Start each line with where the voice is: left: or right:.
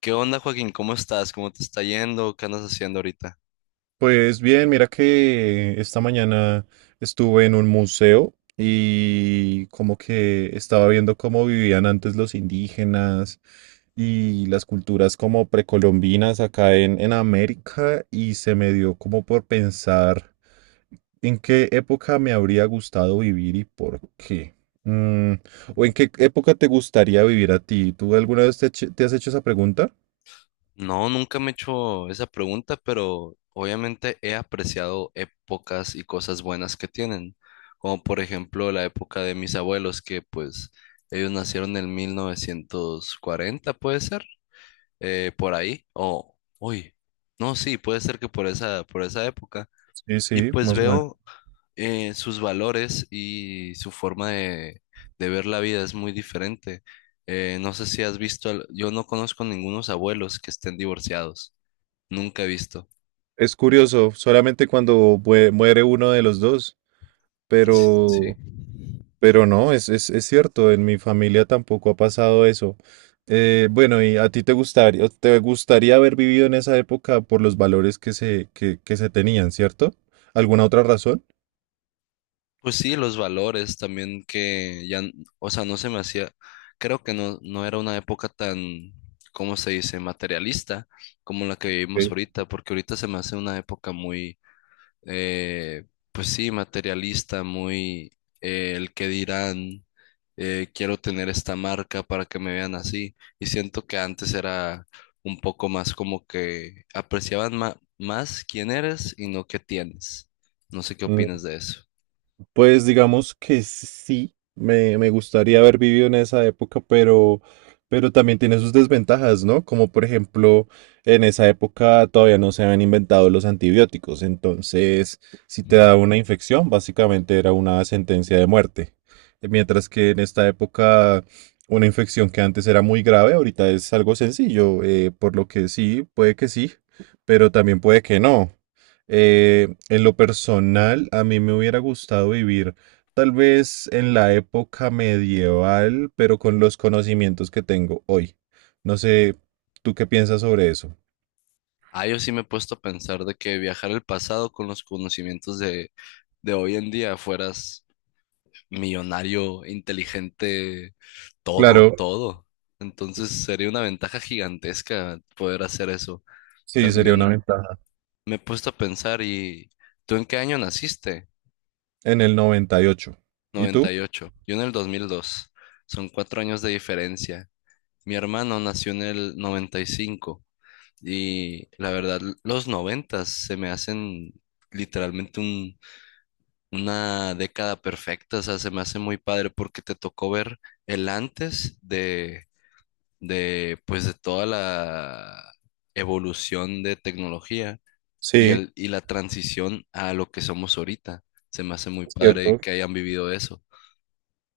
left: ¿Qué onda, Joaquín? ¿Cómo estás? ¿Cómo te está yendo? ¿Qué andas haciendo ahorita?
right: Pues bien, mira que esta mañana estuve en un museo y como que estaba viendo cómo vivían antes los indígenas y las culturas como precolombinas acá en América y se me dio como por pensar en qué época me habría gustado vivir y por qué. Mm, o en qué época te gustaría vivir a ti. ¿Tú alguna vez te has hecho esa pregunta?
left: No, nunca me he hecho esa pregunta, pero obviamente he apreciado épocas y cosas buenas que tienen, como por ejemplo la época de mis abuelos, que pues ellos nacieron en 1940, puede ser. Por ahí, o, uy, no, sí, puede ser que por esa época.
right: Sí,
left: Y
right: sí,
left: pues
right: más o...
left: veo sus valores y su forma de ver la vida es muy diferente. No sé si has visto, yo no conozco ningunos abuelos que estén divorciados, nunca he visto.
right: Es curioso, solamente cuando muere uno de los dos,
left: Sí.
right: pero, pero no, es cierto, en mi familia tampoco ha pasado eso. Bueno, ¿y a ti te gustaría haber vivido en esa época por los valores que se tenían, cierto? ¿Alguna otra razón?
left: Pues sí, los valores también que ya, o sea, no se me hacía, creo que no, no era una época tan, ¿cómo se dice?, materialista como la que vivimos
right: Sí.
left: ahorita, porque ahorita se me hace una época muy eh, pues sí, materialista, muy el que dirán, quiero tener esta marca para que me vean así. Y siento que antes era un poco más como que apreciaban más quién eres y no qué tienes. No sé qué opinas de eso.
right: Pues digamos que sí, me gustaría haber vivido en esa época, pero también tiene sus desventajas, ¿no? Como por ejemplo, en esa época todavía no se habían inventado los antibióticos, entonces si te daba una infección, básicamente era una sentencia de muerte. Mientras que en esta época una infección que antes era muy grave, ahorita es algo sencillo, por lo que sí, puede que sí, pero también puede que no. En lo personal, a mí me hubiera gustado vivir tal vez en la época medieval, pero con los conocimientos que tengo hoy. No sé, ¿tú qué piensas sobre eso?
left: Ah, yo sí me he puesto a pensar de que viajar al pasado con los conocimientos de hoy en día fueras millonario, inteligente, todo,
right: Claro,
left: todo. Entonces sería una ventaja gigantesca poder hacer eso.
right: sí, sería una
left: También
right: ventaja.
left: me he puesto a pensar y ¿tú en qué año naciste?
right: En el 98. ¿Y ocho? ¿Y
left: noventa
right: tú?
left: y ocho Yo en el 2002. Son 4 años de diferencia. Mi hermano nació en el 95 y la verdad los noventas se me hacen literalmente una década perfecta. O sea, se me hace muy padre porque te tocó ver el antes de pues de toda la evolución de tecnología y,
right: Sí,
left: y la transición a lo que somos ahorita. Se me hace muy
right: es
left: padre
right: cierto.
left: que hayan vivido eso.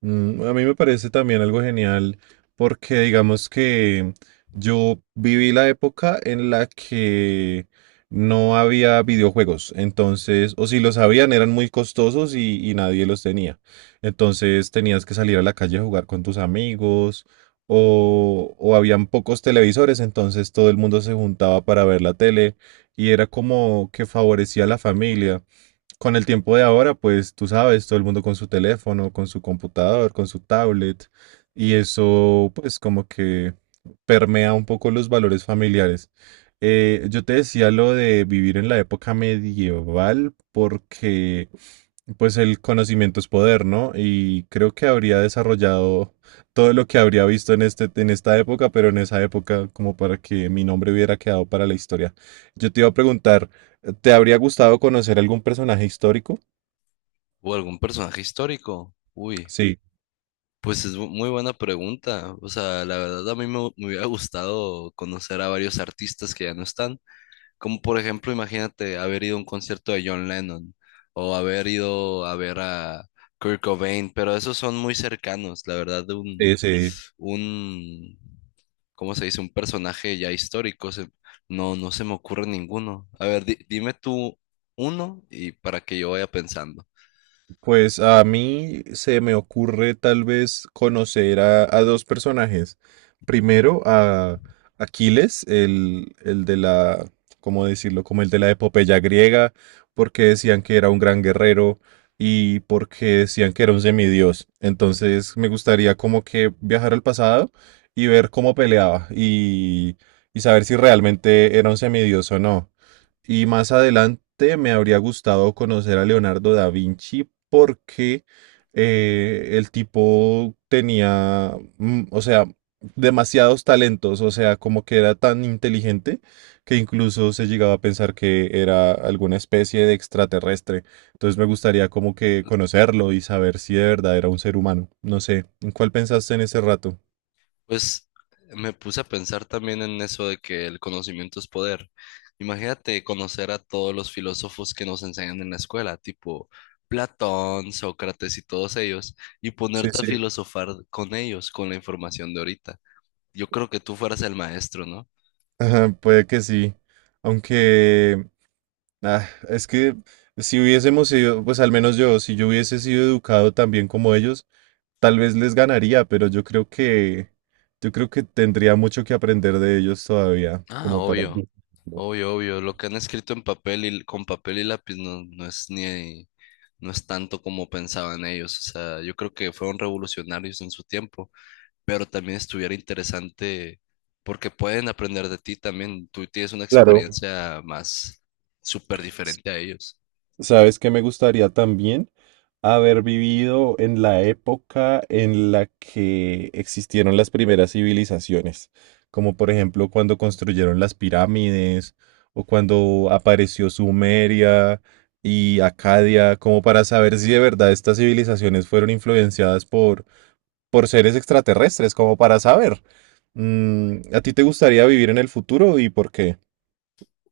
right: Mm, a mí me parece también algo genial porque digamos que yo viví la época en la que no había videojuegos, entonces, o si los habían eran muy costosos y nadie los tenía. Entonces tenías que salir a la calle a jugar con tus amigos o habían pocos televisores, entonces todo el mundo se juntaba para ver la tele y era como que favorecía a la familia. Con el tiempo de ahora, pues tú sabes, todo el mundo con su teléfono, con su computador, con su tablet, y eso pues como que permea un poco los valores familiares. Yo te decía lo de vivir en la época medieval porque pues el conocimiento es poder, ¿no? Y creo que habría desarrollado todo lo que habría visto en esta época, pero en esa época como para que mi nombre hubiera quedado para la historia. Yo te iba a preguntar, ¿te habría gustado conocer algún personaje histórico?
left: ¿O algún personaje histórico? Uy,
right: Sí,
left: pues es muy buena pregunta. O sea, la verdad a mí me, me hubiera gustado conocer a varios artistas que ya no están. Como por ejemplo, imagínate haber ido a un concierto de John Lennon o haber ido a ver a Kurt Cobain, pero esos son muy cercanos, la verdad, de
right: sí, sí.
left: un, ¿cómo se dice? Un personaje ya histórico. No, no se me ocurre ninguno. A ver, dime tú uno y para que yo vaya pensando.
right: Pues a mí se me ocurre tal vez conocer a dos personajes. Primero a Aquiles, el de la, ¿cómo decirlo? Como el de la epopeya griega, porque decían que era un gran guerrero y porque decían que era un semidios. Entonces me gustaría como que viajar al pasado y ver cómo peleaba y saber si realmente era un semidios o no. Y más adelante me habría gustado conocer a Leonardo da Vinci porque el tipo tenía, mm, o sea, demasiados talentos, o sea, como que era tan inteligente que incluso se llegaba a pensar que era alguna especie de extraterrestre. Entonces me gustaría como que conocerlo y saber si de verdad era un ser humano. No sé, ¿en cuál pensaste en ese rato?
left: Pues me puse a pensar también en eso de que el conocimiento es poder. Imagínate conocer a todos los filósofos que nos enseñan en la escuela, tipo Platón, Sócrates y todos ellos, y
right: Sí,
left: ponerte a
right: sí.
left: filosofar con ellos, con la información de ahorita. Yo creo que tú fueras el maestro, ¿no?
right: Ajá, puede que sí. Aunque... Es que si hubiésemos sido, pues al menos yo, si yo hubiese sido educado también como ellos, tal vez les ganaría, pero yo creo que tendría mucho que aprender de ellos todavía,
left: Ah,
right: como para...
left: obvio. Obvio, obvio, lo que han escrito en papel y con papel y lápiz no, no es ni no es tanto como pensaban ellos. O sea, yo creo que fueron revolucionarios en su tiempo, pero también estuviera interesante porque pueden aprender de ti también. Tú tienes una
right: Claro.
left: experiencia más súper diferente a ellos.
right: ¿Sabes que me gustaría también? Haber vivido en la época en la que existieron las primeras civilizaciones, como por ejemplo cuando construyeron las pirámides o cuando apareció Sumeria y Acadia, como para saber si de verdad estas civilizaciones fueron influenciadas por seres extraterrestres, como para saber. Mm, ¿a ti te gustaría vivir en el futuro y por qué?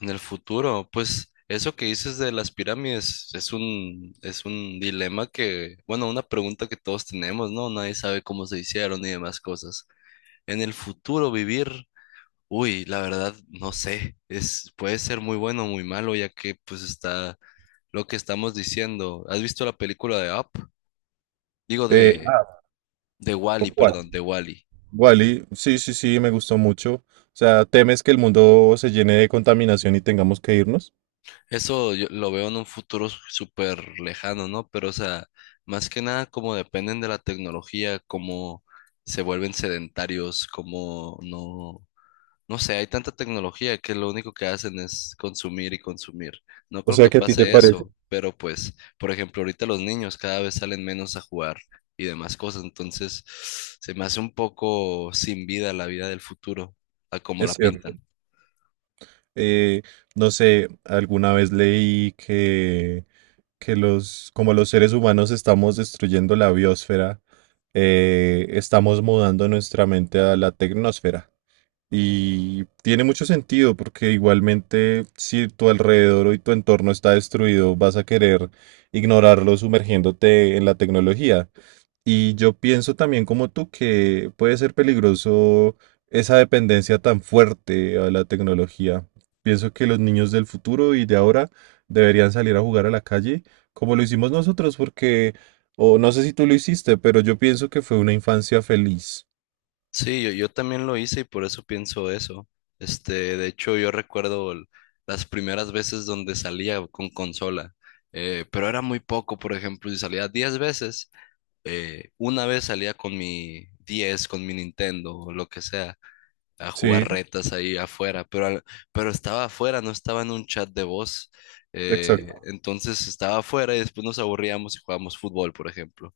left: En el futuro, pues eso que dices de las pirámides es un dilema que, bueno, una pregunta que todos tenemos, ¿no? Nadie sabe cómo se hicieron y demás cosas. En el futuro vivir uy, la verdad, no sé, es, puede ser muy bueno o muy malo, ya que pues está lo que estamos diciendo. ¿Has visto la película de Up? Digo
right: Eh,
left: de
right: ¿O
left: Wall-E,
right: cuál?
left: perdón, de Wall-E.
right: Wally, sí, sí, sí, me gustó mucho. O sea, ¿temes que el mundo se llene de contaminación y tengamos que irnos?
left: Eso yo lo veo en un futuro súper lejano, ¿no? Pero, o sea, más que nada, como dependen de la tecnología, cómo se vuelven sedentarios, cómo no. No sé, hay tanta tecnología que lo único que hacen es consumir y consumir. No
right: O
left: creo
right: sea,
left: que
right: ¿qué a ti te
left: pase
right: parece?
left: eso, pero pues, por ejemplo, ahorita los niños cada vez salen menos a jugar y demás cosas, entonces se me hace un poco sin vida la vida del futuro, a como
right: Es
left: la
right: cierto.
left: pintan.
right: Eh, no sé, alguna vez leí que como los seres humanos estamos destruyendo la biosfera, estamos mudando nuestra mente a la tecnosfera. Y tiene mucho sentido porque igualmente si tu alrededor y tu entorno está destruido, vas a querer ignorarlo sumergiéndote en la tecnología. Y yo pienso también como tú que puede ser peligroso esa dependencia tan fuerte a la tecnología. Pienso que los niños del futuro y de ahora deberían salir a jugar a la calle como lo hicimos nosotros, porque, o no sé si tú lo hiciste, pero yo pienso que fue una infancia feliz.
left: Sí, yo también lo hice y por eso pienso eso. Este, de hecho, yo recuerdo las primeras veces donde salía con consola, pero era muy poco, por ejemplo, si salía 10 veces. Una vez salía con mi 10 con mi Nintendo o lo que sea, a
right: Sí,
left: jugar retas ahí afuera, pero, pero estaba afuera, no estaba en un chat de voz.
right: exacto.
left: Entonces estaba afuera y después nos aburríamos y jugábamos fútbol, por ejemplo.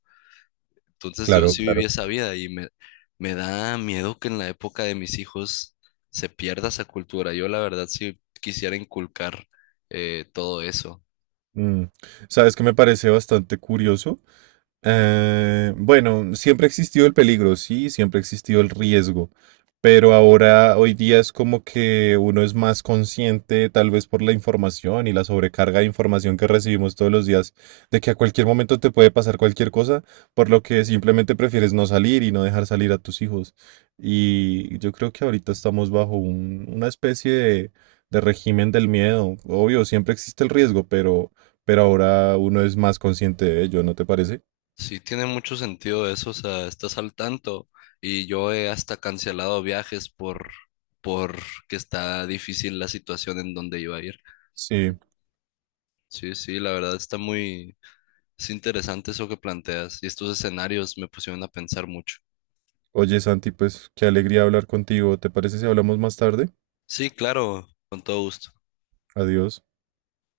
left: Entonces yo
right: Claro,
left: sí viví
right: claro.
left: esa vida y me da miedo que en la época de mis hijos se pierda esa cultura. Yo la verdad sí quisiera inculcar todo eso.
right: Mm. ¿Sabes qué me parece bastante curioso? Bueno, siempre existió el peligro, sí, siempre existió el riesgo, pero ahora, hoy día es como que uno es más consciente, tal vez por la información y la sobrecarga de información que recibimos todos los días, de que a cualquier momento te puede pasar cualquier cosa, por lo que simplemente prefieres no salir y no dejar salir a tus hijos. Y yo creo que ahorita estamos bajo una especie de régimen del miedo. Obvio, siempre existe el riesgo, pero ahora uno es más consciente de ello, ¿no te parece?
left: Sí, tiene mucho sentido eso, o sea, estás al tanto y yo he hasta cancelado viajes por que está difícil la situación en donde iba a ir.
right: Sí.
left: Sí, sí, la verdad está muy es interesante eso que planteas y estos escenarios me pusieron a pensar mucho.
right: Oye, Santi, pues qué alegría hablar contigo. ¿Te parece si hablamos más tarde?
left: Sí, claro, con todo gusto.
right: Adiós.